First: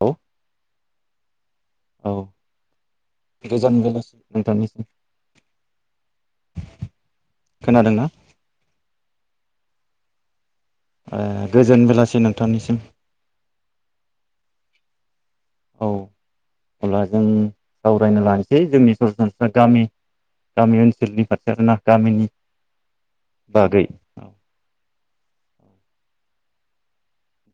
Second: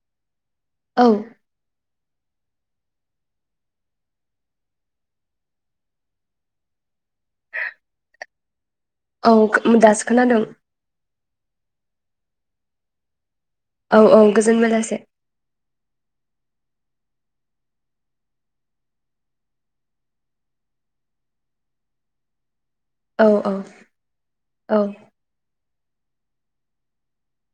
औ औ औ गोजान बेलासि नोंथांनिसिम खोनादोंना? औ खो दासो खोनादों औ गोजोन बेलासि नोंथांनिसिम औ औ गोजोन बेेलासे औ अब्ला जों सावरायनो लानोसै जोंनि सरासनस्रा गामि गामि ओनसोलनि फारसे आर ना गामिनि औ बागै औ औ-औ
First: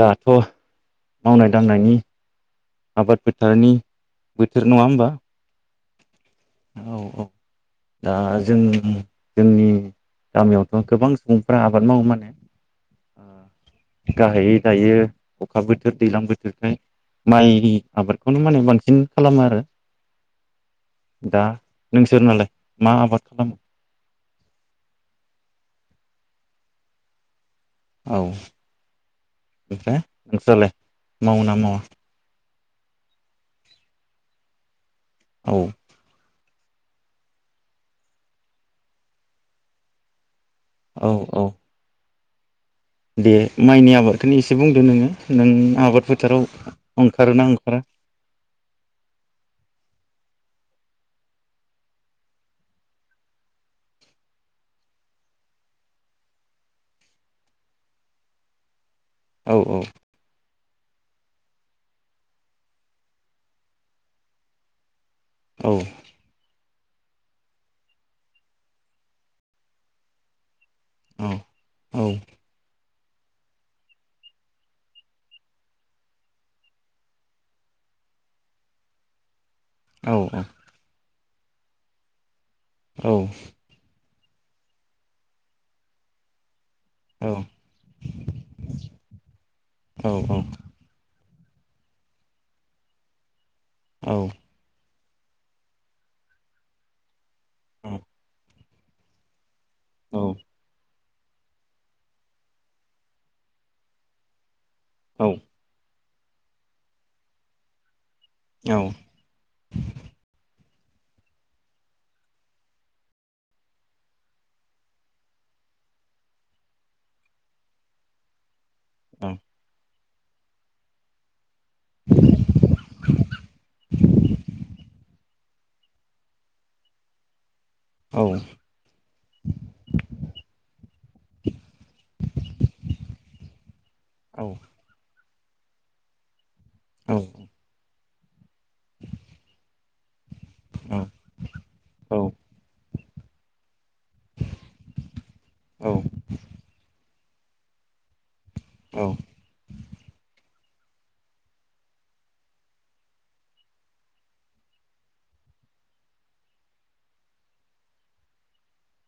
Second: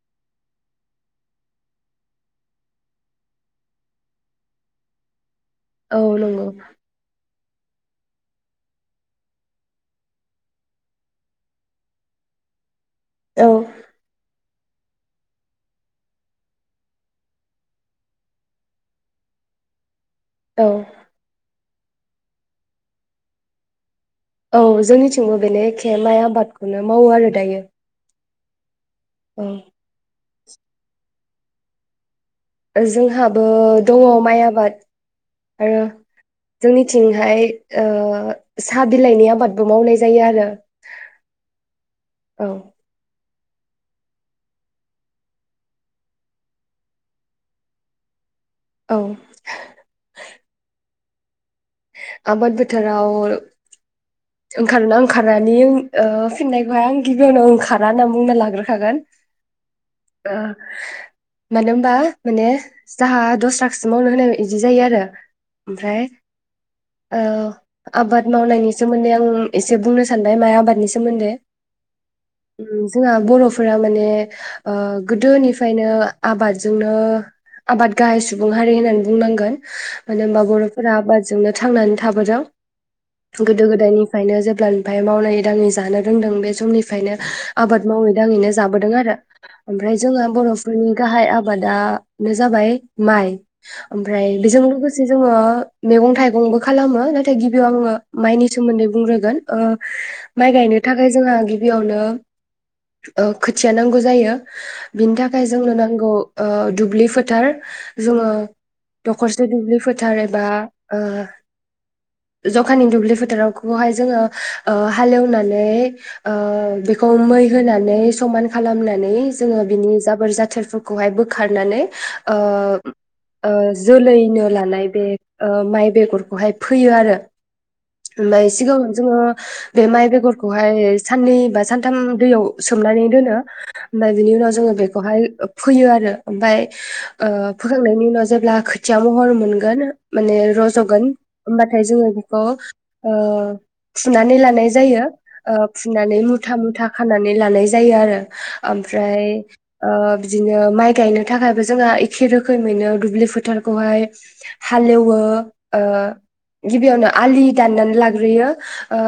दाथ' मावनाय दांनायनि आबाद फोथारनि बोथोर नङा होम्बा औ नंगौ औ औ दा जों जोंनि गामियावथ' गोबां सुबुंफ्रा आबाद मावो माने औ ओ गाहायै जायो अखा बोथोर दैज्लां बोथोरखाय माइ आबादखौनो माने बांसिन खालामो आरो औ दा नोंसोर नालाय मा आबाद खालामो औ जोंनि थिंबो बेनो एखे माइ आबादखौनो मावो आरो दायो औ औ ओमफ्राय नोंसोरलाय मावो ना मावा जोंहाबो दङ माइ आबाद औ आरो जोंनिथिंहाय ओ साहा बिलाइनि आबादबो मावनाय जायो आरो औ औ औ। दे माइनि आबादखौ एसे बुंदो नोङो नों आबाद फोथाराव ओंखारोना ओंखारा? औ। आबाद फोथोराव ओंखारो ना ओंखारानि ओ फिननायखौहाय आं गिबियावनो ओंखारा होनना बुंना लाग्रोखागोन। औ औ ओ। मानो हैमबा माने जाहा दसा खौसो मावनो होनाय इदि जायो आरो। औ ओमफ्राय औ आबाद मावनायनि ज सोमोन्दै आं एसे बुंनो सानबाय माइ आबाद नि सोमोन्दै औ ओम जोंहा बरफोरा माने ओ गोदोनिफ्रायनो आबादजोंनो आबाद गाहाय सुबुं हारि होननानै बुंनांगोन। औ मानो होमबा बरफोरा आबाद जोंनो थांनानै थाबोदों। औ गोदो गोदायनि फ्राइनो जेब्लानिफ्राय मावनांयै दाङै जानो रोंदों बे समनि निफाइनो औ आबाद मावै दाङैनो जाबोदों आरो ओमफ्राय औ जोंङो औ बरफोरनि गाहाय आबा होमबा दानो जाबाय माइ ओमफ्राय बेजों लोगोसे जोङो मैगं थाइगंबो खालामो। फाइ गिबियाव औ आंङो नि सोमोन्दै बुंग्रोगोन। ओ माइ गायनो थाख ओफ्राय जोंहा गिबियावनो ओ खोथिया नांगौ जायो। बिनि थाखाय जोंनो नांगौ ओ दुब्लि फोथार जोङो दखरसे दुब्लि फोथार एबा ओ जख खानि दुब्लि फोथारावखौहाय जोङो ओ हालेवनानै ओ बेखौ मै होनानै समान खालामनानै जोङो बिनि जाब बोर जाथोरफोरखौहाय बोखा खारनानै ओ ओ जोलैनो लानाय बे ओ माइ बेगरखौहाय फैयो आरो। ओमफ्राय सिगां जोङो बे माइ बेगरखौहाय साननै बा सानथाम दैयाव सोमनानै दोनो ओमफ्राय बिनि उनाव जोङो बेखौहाय ओ-' फैयो आरो ओमफाय ओ फोखांनायनि उनाव जेब्ला खोथिया माहर मोनगोन माने रज'गोन होमबाथाय जोङो बेखौ ओ फुनानै लानाय जायो ओ फुनानै मुथा मुथा ख खानानै लानाय जायो आरो। ओमफ्राय ओ बिदिनो माइ गायनो थाखायबो जोंहा एखे रोखोमैनो दुब्लि फोथारखौहाय हालेवो ओ गिबियावनो आलि दाननानै लाग्रोयो। ओ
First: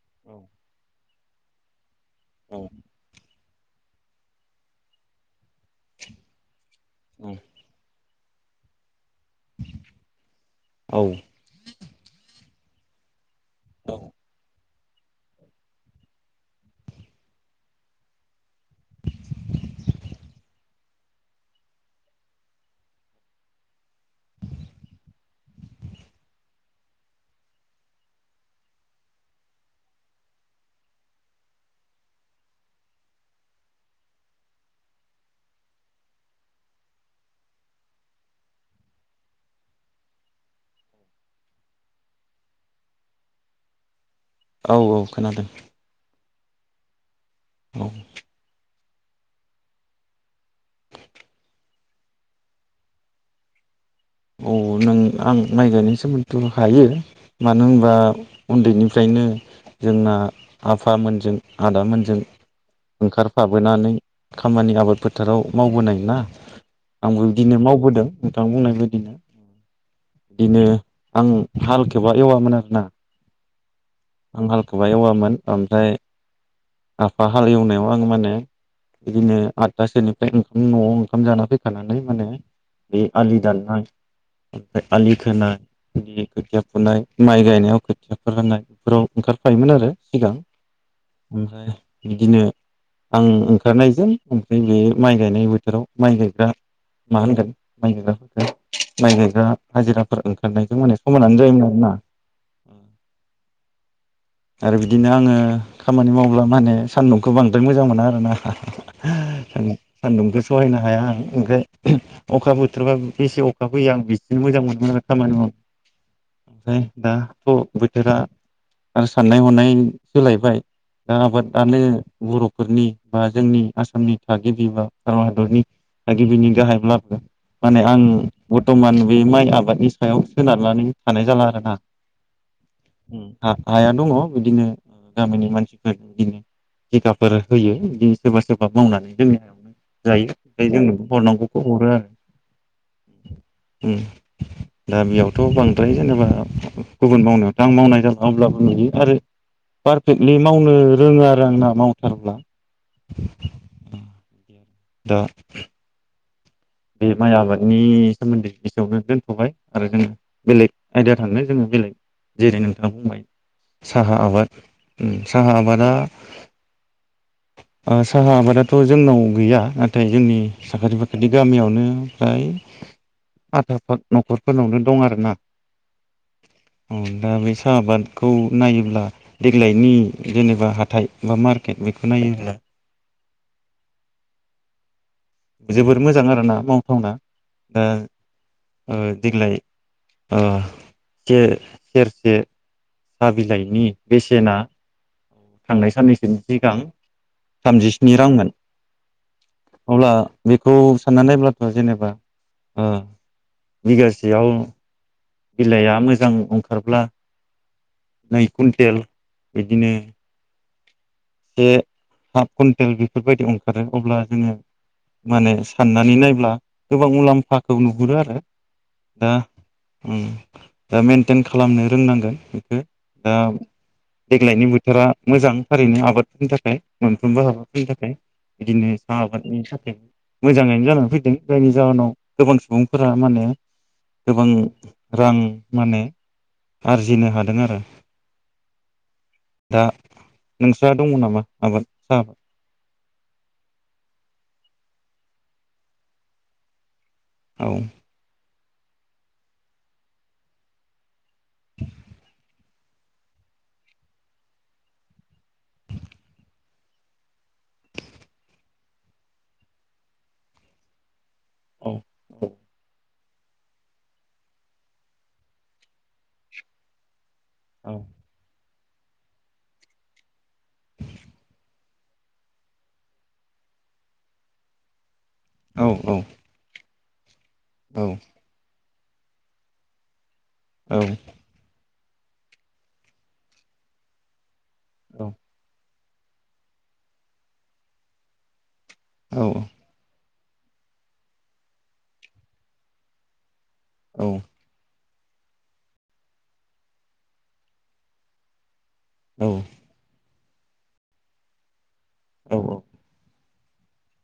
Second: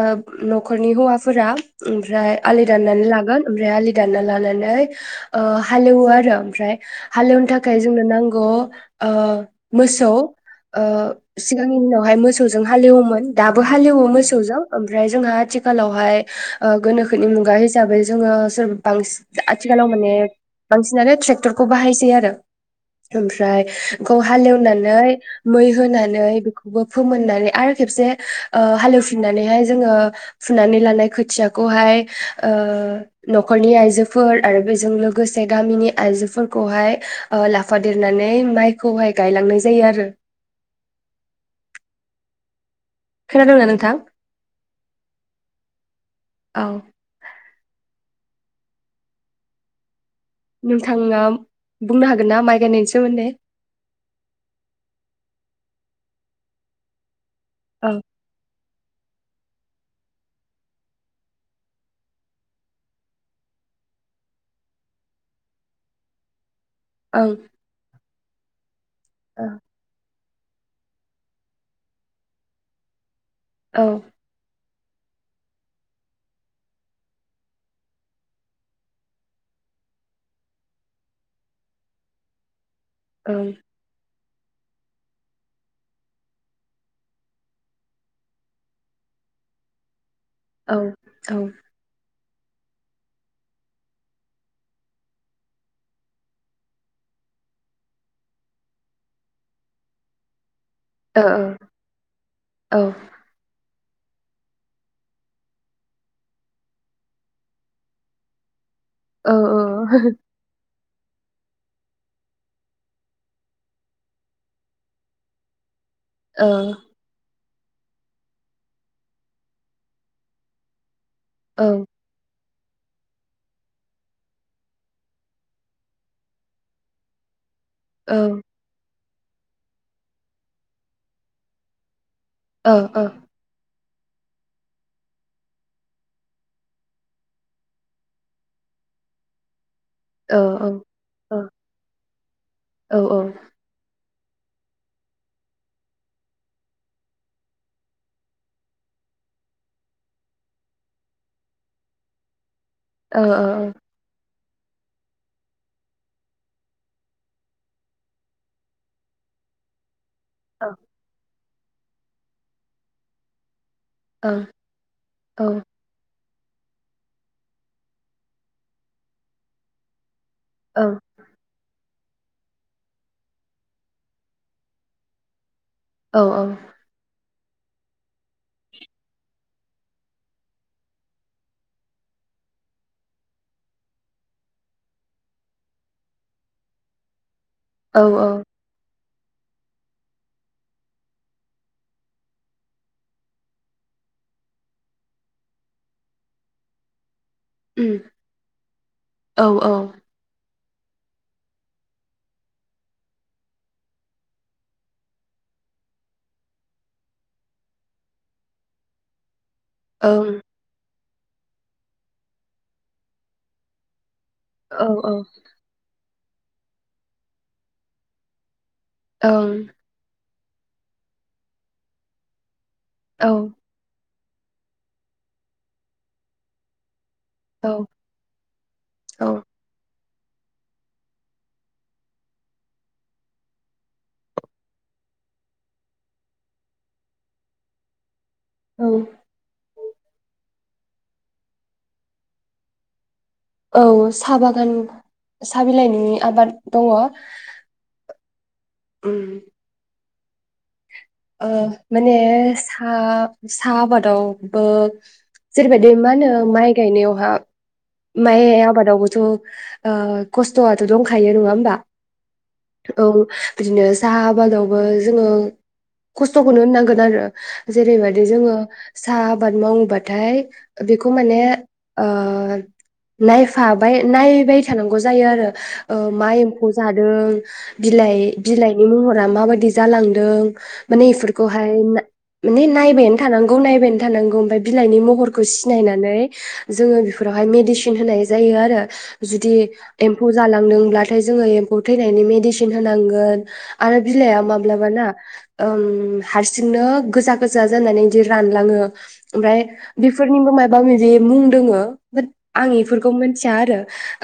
न'खरनि हौवाफ फोरा। ओमफ्राय औ आलि दाननानै लागोन ओमफ्राय आलि दानना लानानै ओ हालेवो आरो ओमफ्राय हालेवनो थाखाय जोंनो नांग ग ओ मोसौ ओ सिगांनि उनावहाय मोस सौजों हालेवोमोन। दाबो हालेवो मोसौजों। ओमफ्राय जोंहा आथिखालावहाय ओ गोनोखोनि मुगा हिसाबै जोङो स सोर बांसिन आथिखालाव माने बांसिनानो ट्रेक्टरखौ बाहायसै आरो ओमफ्राय खौ हालेवनानै मै होनानै बेखौबो फोमोननानै आरो खेबसे ओ हालेवफिननानैहाय जोङो फुनानै लानाय खोथियाखौहाय ओ न'खरनि आइजोफोर आरो बेजों लोगोसे गामिनि आइजोफोरखौहाय ओ लाफादेरनानै माइखौहाय गायलांनाय जायो आरो। खोनादोंं ना नोंथां? औ औ खोनादों। औ। औ। नोंथाङा बुंनो हागोन ना माइ गायनायनि सोमोन्दै? औ नों आं माइ गायनायनि सोमोन्दैथ' हायो। मानो होनबा औ उन्दैनिफ्रायनो जोंना आफामोनजों आदामोनजों ओंखारफाबोनानै खामानि आबाद फोथाराव मावबोनाय ना। आंबो ओं बिदिनो मावबोदों। नोंथां बुंनाय बायद औ इदिनो आं हालखौबा एवामोन आरोना। औ। आं हालखौबा एववामोन ओमफ्राय आफा हाल एवनायाव आं माने बिदिनो आदथासोनिफ्राय ओंखाम न'आव ओंखाम जाना फैखानानै माने बे औ आलि दानना ओमफाय आलि खोनाय बि खोथिया फुनाय माइ गायनायाव खोथियाफोर राननाय राव ओंखारफायोमोन आरो। सिगां औ ओ ओमफ्राय बिदिनो आं ओंखारनायजों ओमफाय बे माइ गायनाय बोथोराव माइ गायग्रा मा होनगोन माइ गायग्राफोरखो माइ गायग्रा हाजिराफोर ओंखारनाय जों माने खमानानो जायोमोन आरोना। ओ औ आरो बिदिनो आङो खामानि मावब्ला मा होनो सान्दुंखौ बांद्राय मोजां मोनो आरोना। औ सान सान्दुंखो सहायना हाया आं ओंखाय अखा बोथोरबा बेसे अखा फैयो आं [unintelligible] मोजां मोनो आरो खामानि माव ओमफायय दा थ बोथोरा आं साननाय हनाय सोलायबाय। दा औ आबादानो बर' फोरनि बा जोंनि आसामनि थागिबि बा भारत हादरनि थागिबिनि गाहाय [unintelligible] माने आं औ बतमान बे माइ आबादनि सायाव सोनारनानै थानाय जाला आरोना। औ ओ हाया दङ बिदिनो गामिनि मानसिफोर बिदिनो तिकाफोर होयो बिदिनो सोरबा सोरबा मावनानै जोंनि हायावनो। जायो औ ओमफाय जोंनो औ हरनांगौखौ हरो आरो औ ओ ओ उम दा बेयावथ' बांद्राय जेनेबा गुबुन मावनायावथ आं मावनाय जाबला अब्लाबो नुयो आरो पारफेक्टलि मावनो रोङो आरो आं ना मावथारब्ला। ओ ओ ओ दा बे माइ आबादनि सोमोन्दै एसेयावनो दोनथ'बाय आरो जों औ बेलेग आयदा थांनो जोङो बेलेग जेरै नोंथाङा बुंबाय साहा आबाद उम साहा आबादा ओ साहा आबादाथ' जोंनाव गैया नाथाय जोंनि औ साखाथि फाखाथि आवनो फ्राय पाता पात न'खरफोरनावनो दं आरो ना औ औ। दा बै साहा आबादखौ नायोब्ला देग्लायनि जेनेबा हाथाय बा मार्केट बेखौ नायोब्ला जोबोर मोजां आरोना मावथावना। दा औ औ। ओ देग्लाय ओ से सेरसे साहा बिलाइनि बेसेना थांनाय साननैसोनि सिगां थामजिस्नि रांमोन अब्ला बेखौ साननानै नायब्लाथ जेनेबा ओ बिगासेयाव बिलाइआ मोजां ओंखारब्ला नै कुइन्टेल बिदिनो ओं औ ओं दे हाफ कुइन्टेल बेफोरबायदि ओंखारो अब्ला जोंङो औ माने साननानै नाय ब्ला गोबां मुलाम्फाखौ नुहुरो आरो दा ओम दा मेेनटेन खालामनो रोंनांगोन बेखौ दा देग्लायनि बोथोरा मोजां थारैनो आबाद नि थाखाय मोनफ्रोमबो हाबाफोरनि थाखाय बिदिनो साहा आबादनि थाखाय मोजांङैनो जानानै फैदों जायनि जाहोनाव गोबां सुबुंफोरा माने गोबां रां माने आरजिनो हादों आरो औ औ दा नोंस्रा दंङ नामा आबाद साहाबाद औ साहा बागान साहा बिलाइनि आबाद दङ। औ उम ओ मानेस था सा आबादावबो जेरैबायदि मा होनो माइ गायनायावहा माइ आबादावबोथ ओ खस्थआथ दंखायो थायो नंङा होमबा औ औ बिदिनो साहा आबादावबो जोंङो खस्थखौनो होननांगोन आरो औ जेरै बायदि जोंङो साहा आबाद मावनोबाथाय बेखौ माने ओ नायफाबाय नायबाय थानांगौ जायो आरो औ ओ माइ एमफौ जाय यो औ बिलाइ बिलाइ बिनि महरा माबायदि जालांदों औ मानि एफुरखौ हाय ना मानि नायबायानो थानांगौ नायबायानो थानांगौ ओमफाय बिलाइनि महरखौ औ सिनायनानै नै जोङो बेफोरावहाय मेडिसिन होनाय जायो आरो औ जुदि एम्फ एम्फौ जालांदोंब्लाथाय जोङो एम्फौ थैनायनि मेदिसिन होनांगोन। आरो औ बिलाइआ माब्लाबा ना ओम हारसिंनो गोजा गोजा जानानै बिदि रानलाङो। ओमफ्राय बेफोर निबो माबा मायबि मुं दोङो? बाट आं इफोरखौ मोन थिया आरो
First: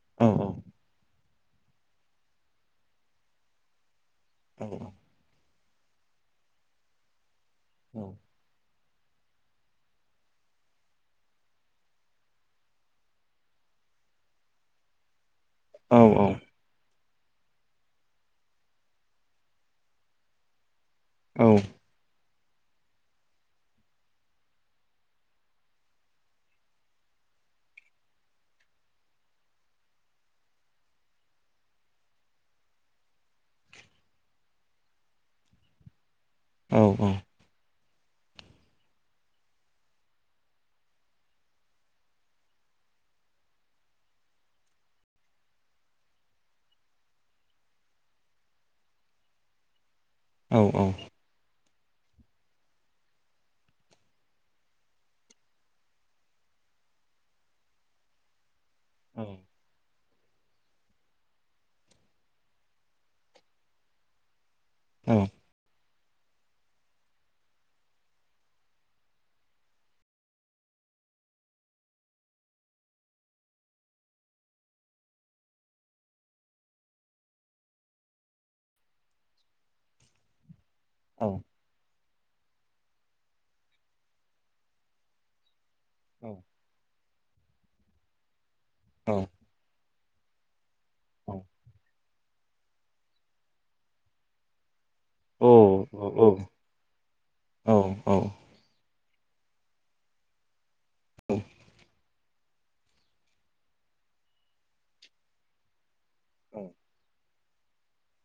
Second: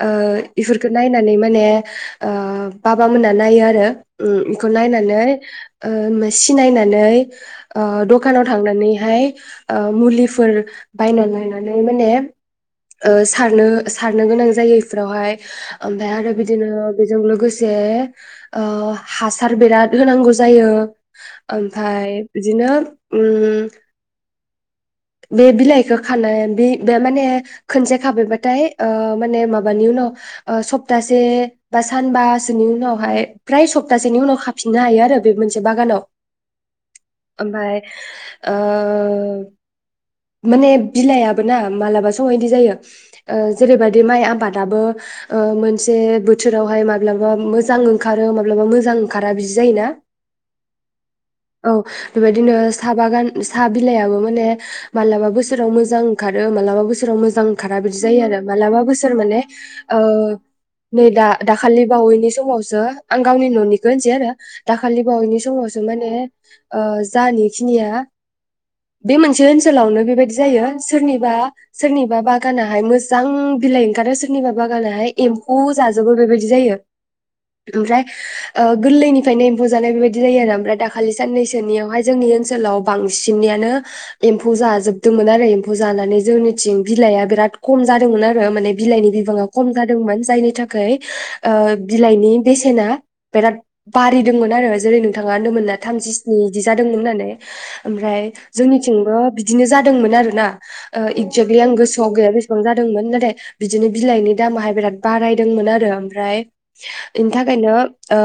ओ औ इफोरखौ नाय होननानै माने ओ बाबामोना नायो आरो ओम इखौ नायनानै ओ सिनायनानै ओ दखानाव थांनानै हाय ओ मुलिफोर बायनानै लायनानै माने ओ सारनो सारनो गोनां जायो इफोरावहाय। ओमफ्राय आरो बिदिनो बेजों लोगोसे ओ हासार बिराद होनांगौ जायो। ओमफाय बिदिनो ओम बे बिलाइखौ खानाय बे बे माने खनसे खाबफायबाथाय ओ माने माबानि उनाव ओ सप्तासे बा सानबासोनि उनावहाय फ्राय सप्तासेनि उनाव खाफिननो हायो आरो बे मोनसे बागानाव। औ औ ओमफ्राय ओ माने बिलाइआबो ना मालाबा समाव इदि जायो ओ जेरैबायदि माइ आबादाबो ओ मोनसे बोथोरावहाय माब्लाबा मोजां ओंखारो माब्लाबा मोजां ओंखारा बिदि जायोना। औ औ औ बेबायदिनो साहा बागान साहा बिलाइआबो माने मालाबा बोसोराव मोजां ओंखारो मालाबा बोसोराव मोजां ओंखारा बिदि जायो आरो। मालाबा बोसोर माने ओ नै दा दाखालि बावैनि समावसो आं गावनि न'निखौ होनसै आरो दाखालि बावैनि समावसो जों माने ओ जाहानि खिनिया बे मोनसे ओन ओन्सोलावनो बेबायदि जायो सोरनिबा सोरनिबा बागानहाय मोजां बिलाइ ओंखारो सोरनिबा बागानहाय एम्फौ जाजोबो बेबायदि जायो ओमफ्राय ओ गोरलैनिफ्रायनो एम्फौ जानाय बेबायदि जायो आरो ओमफ्राय दा खालि साननैसोनियाव हाय जोंनि ओन्सोलाव बांसिननियानो एम्फौ जाजोबदोंमोन आरो एम जानानै जोंनिथिं बिलाइआ बिराद कम जादोंमोन आरो माने बिलाइनि औ बिबाङा कम जादोंमोन जायनि थाखा औ [unintelligible] ओ बिलाइनि बेसेना बेराद बारिदोंमोन आरो। जेरै नोंथाङा औ होनदोंमोनना औ थामजिस्नि इदि जादों होननानै औ ओमफ्राय जोंनि थिंबो बिदिनो जादोंमोन आरोना ओ औ एकजागलि आं गोसोआव गैया बेसेबां जादोंमोन नाथाय बिदिनो बिलाइनि दामाहाय बिराद बारायदोंमोन आरो। फ्राय नोंथां बेनि थाखायनो ओ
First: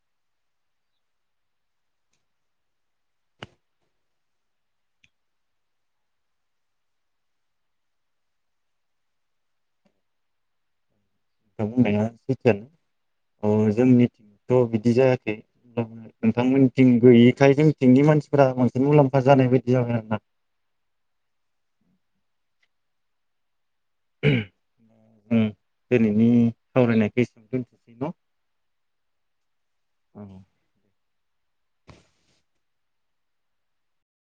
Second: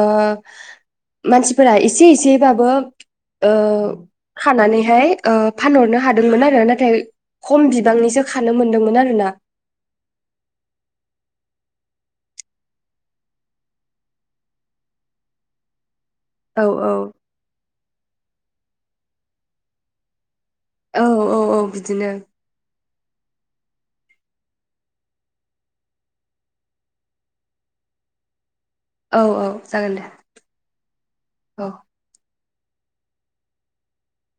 मानसिफोरा एसे एसेबाबो ओ खानानैहाय ओ फानहरनो हादोंमोन आरो नाथाय खम बिबांनिसो खानो मोनदोंमोन आरोना। नों बुंनाया सैथोआनो अ जोंनि [unintelligible] ' बिदि जायाखै [unintelligible] औ औ नोंथांमोननिथिं गैयिखाय जोंथिंनि मानसिफोरा बां मुलाम्फा जानाय बायदि जाबाय आरोना? औ औ औ बिदिनो। उम दिनैनि सावरायनायखो [unintelligible] दोनथसै न'? औ औ जागोन दे औ औ।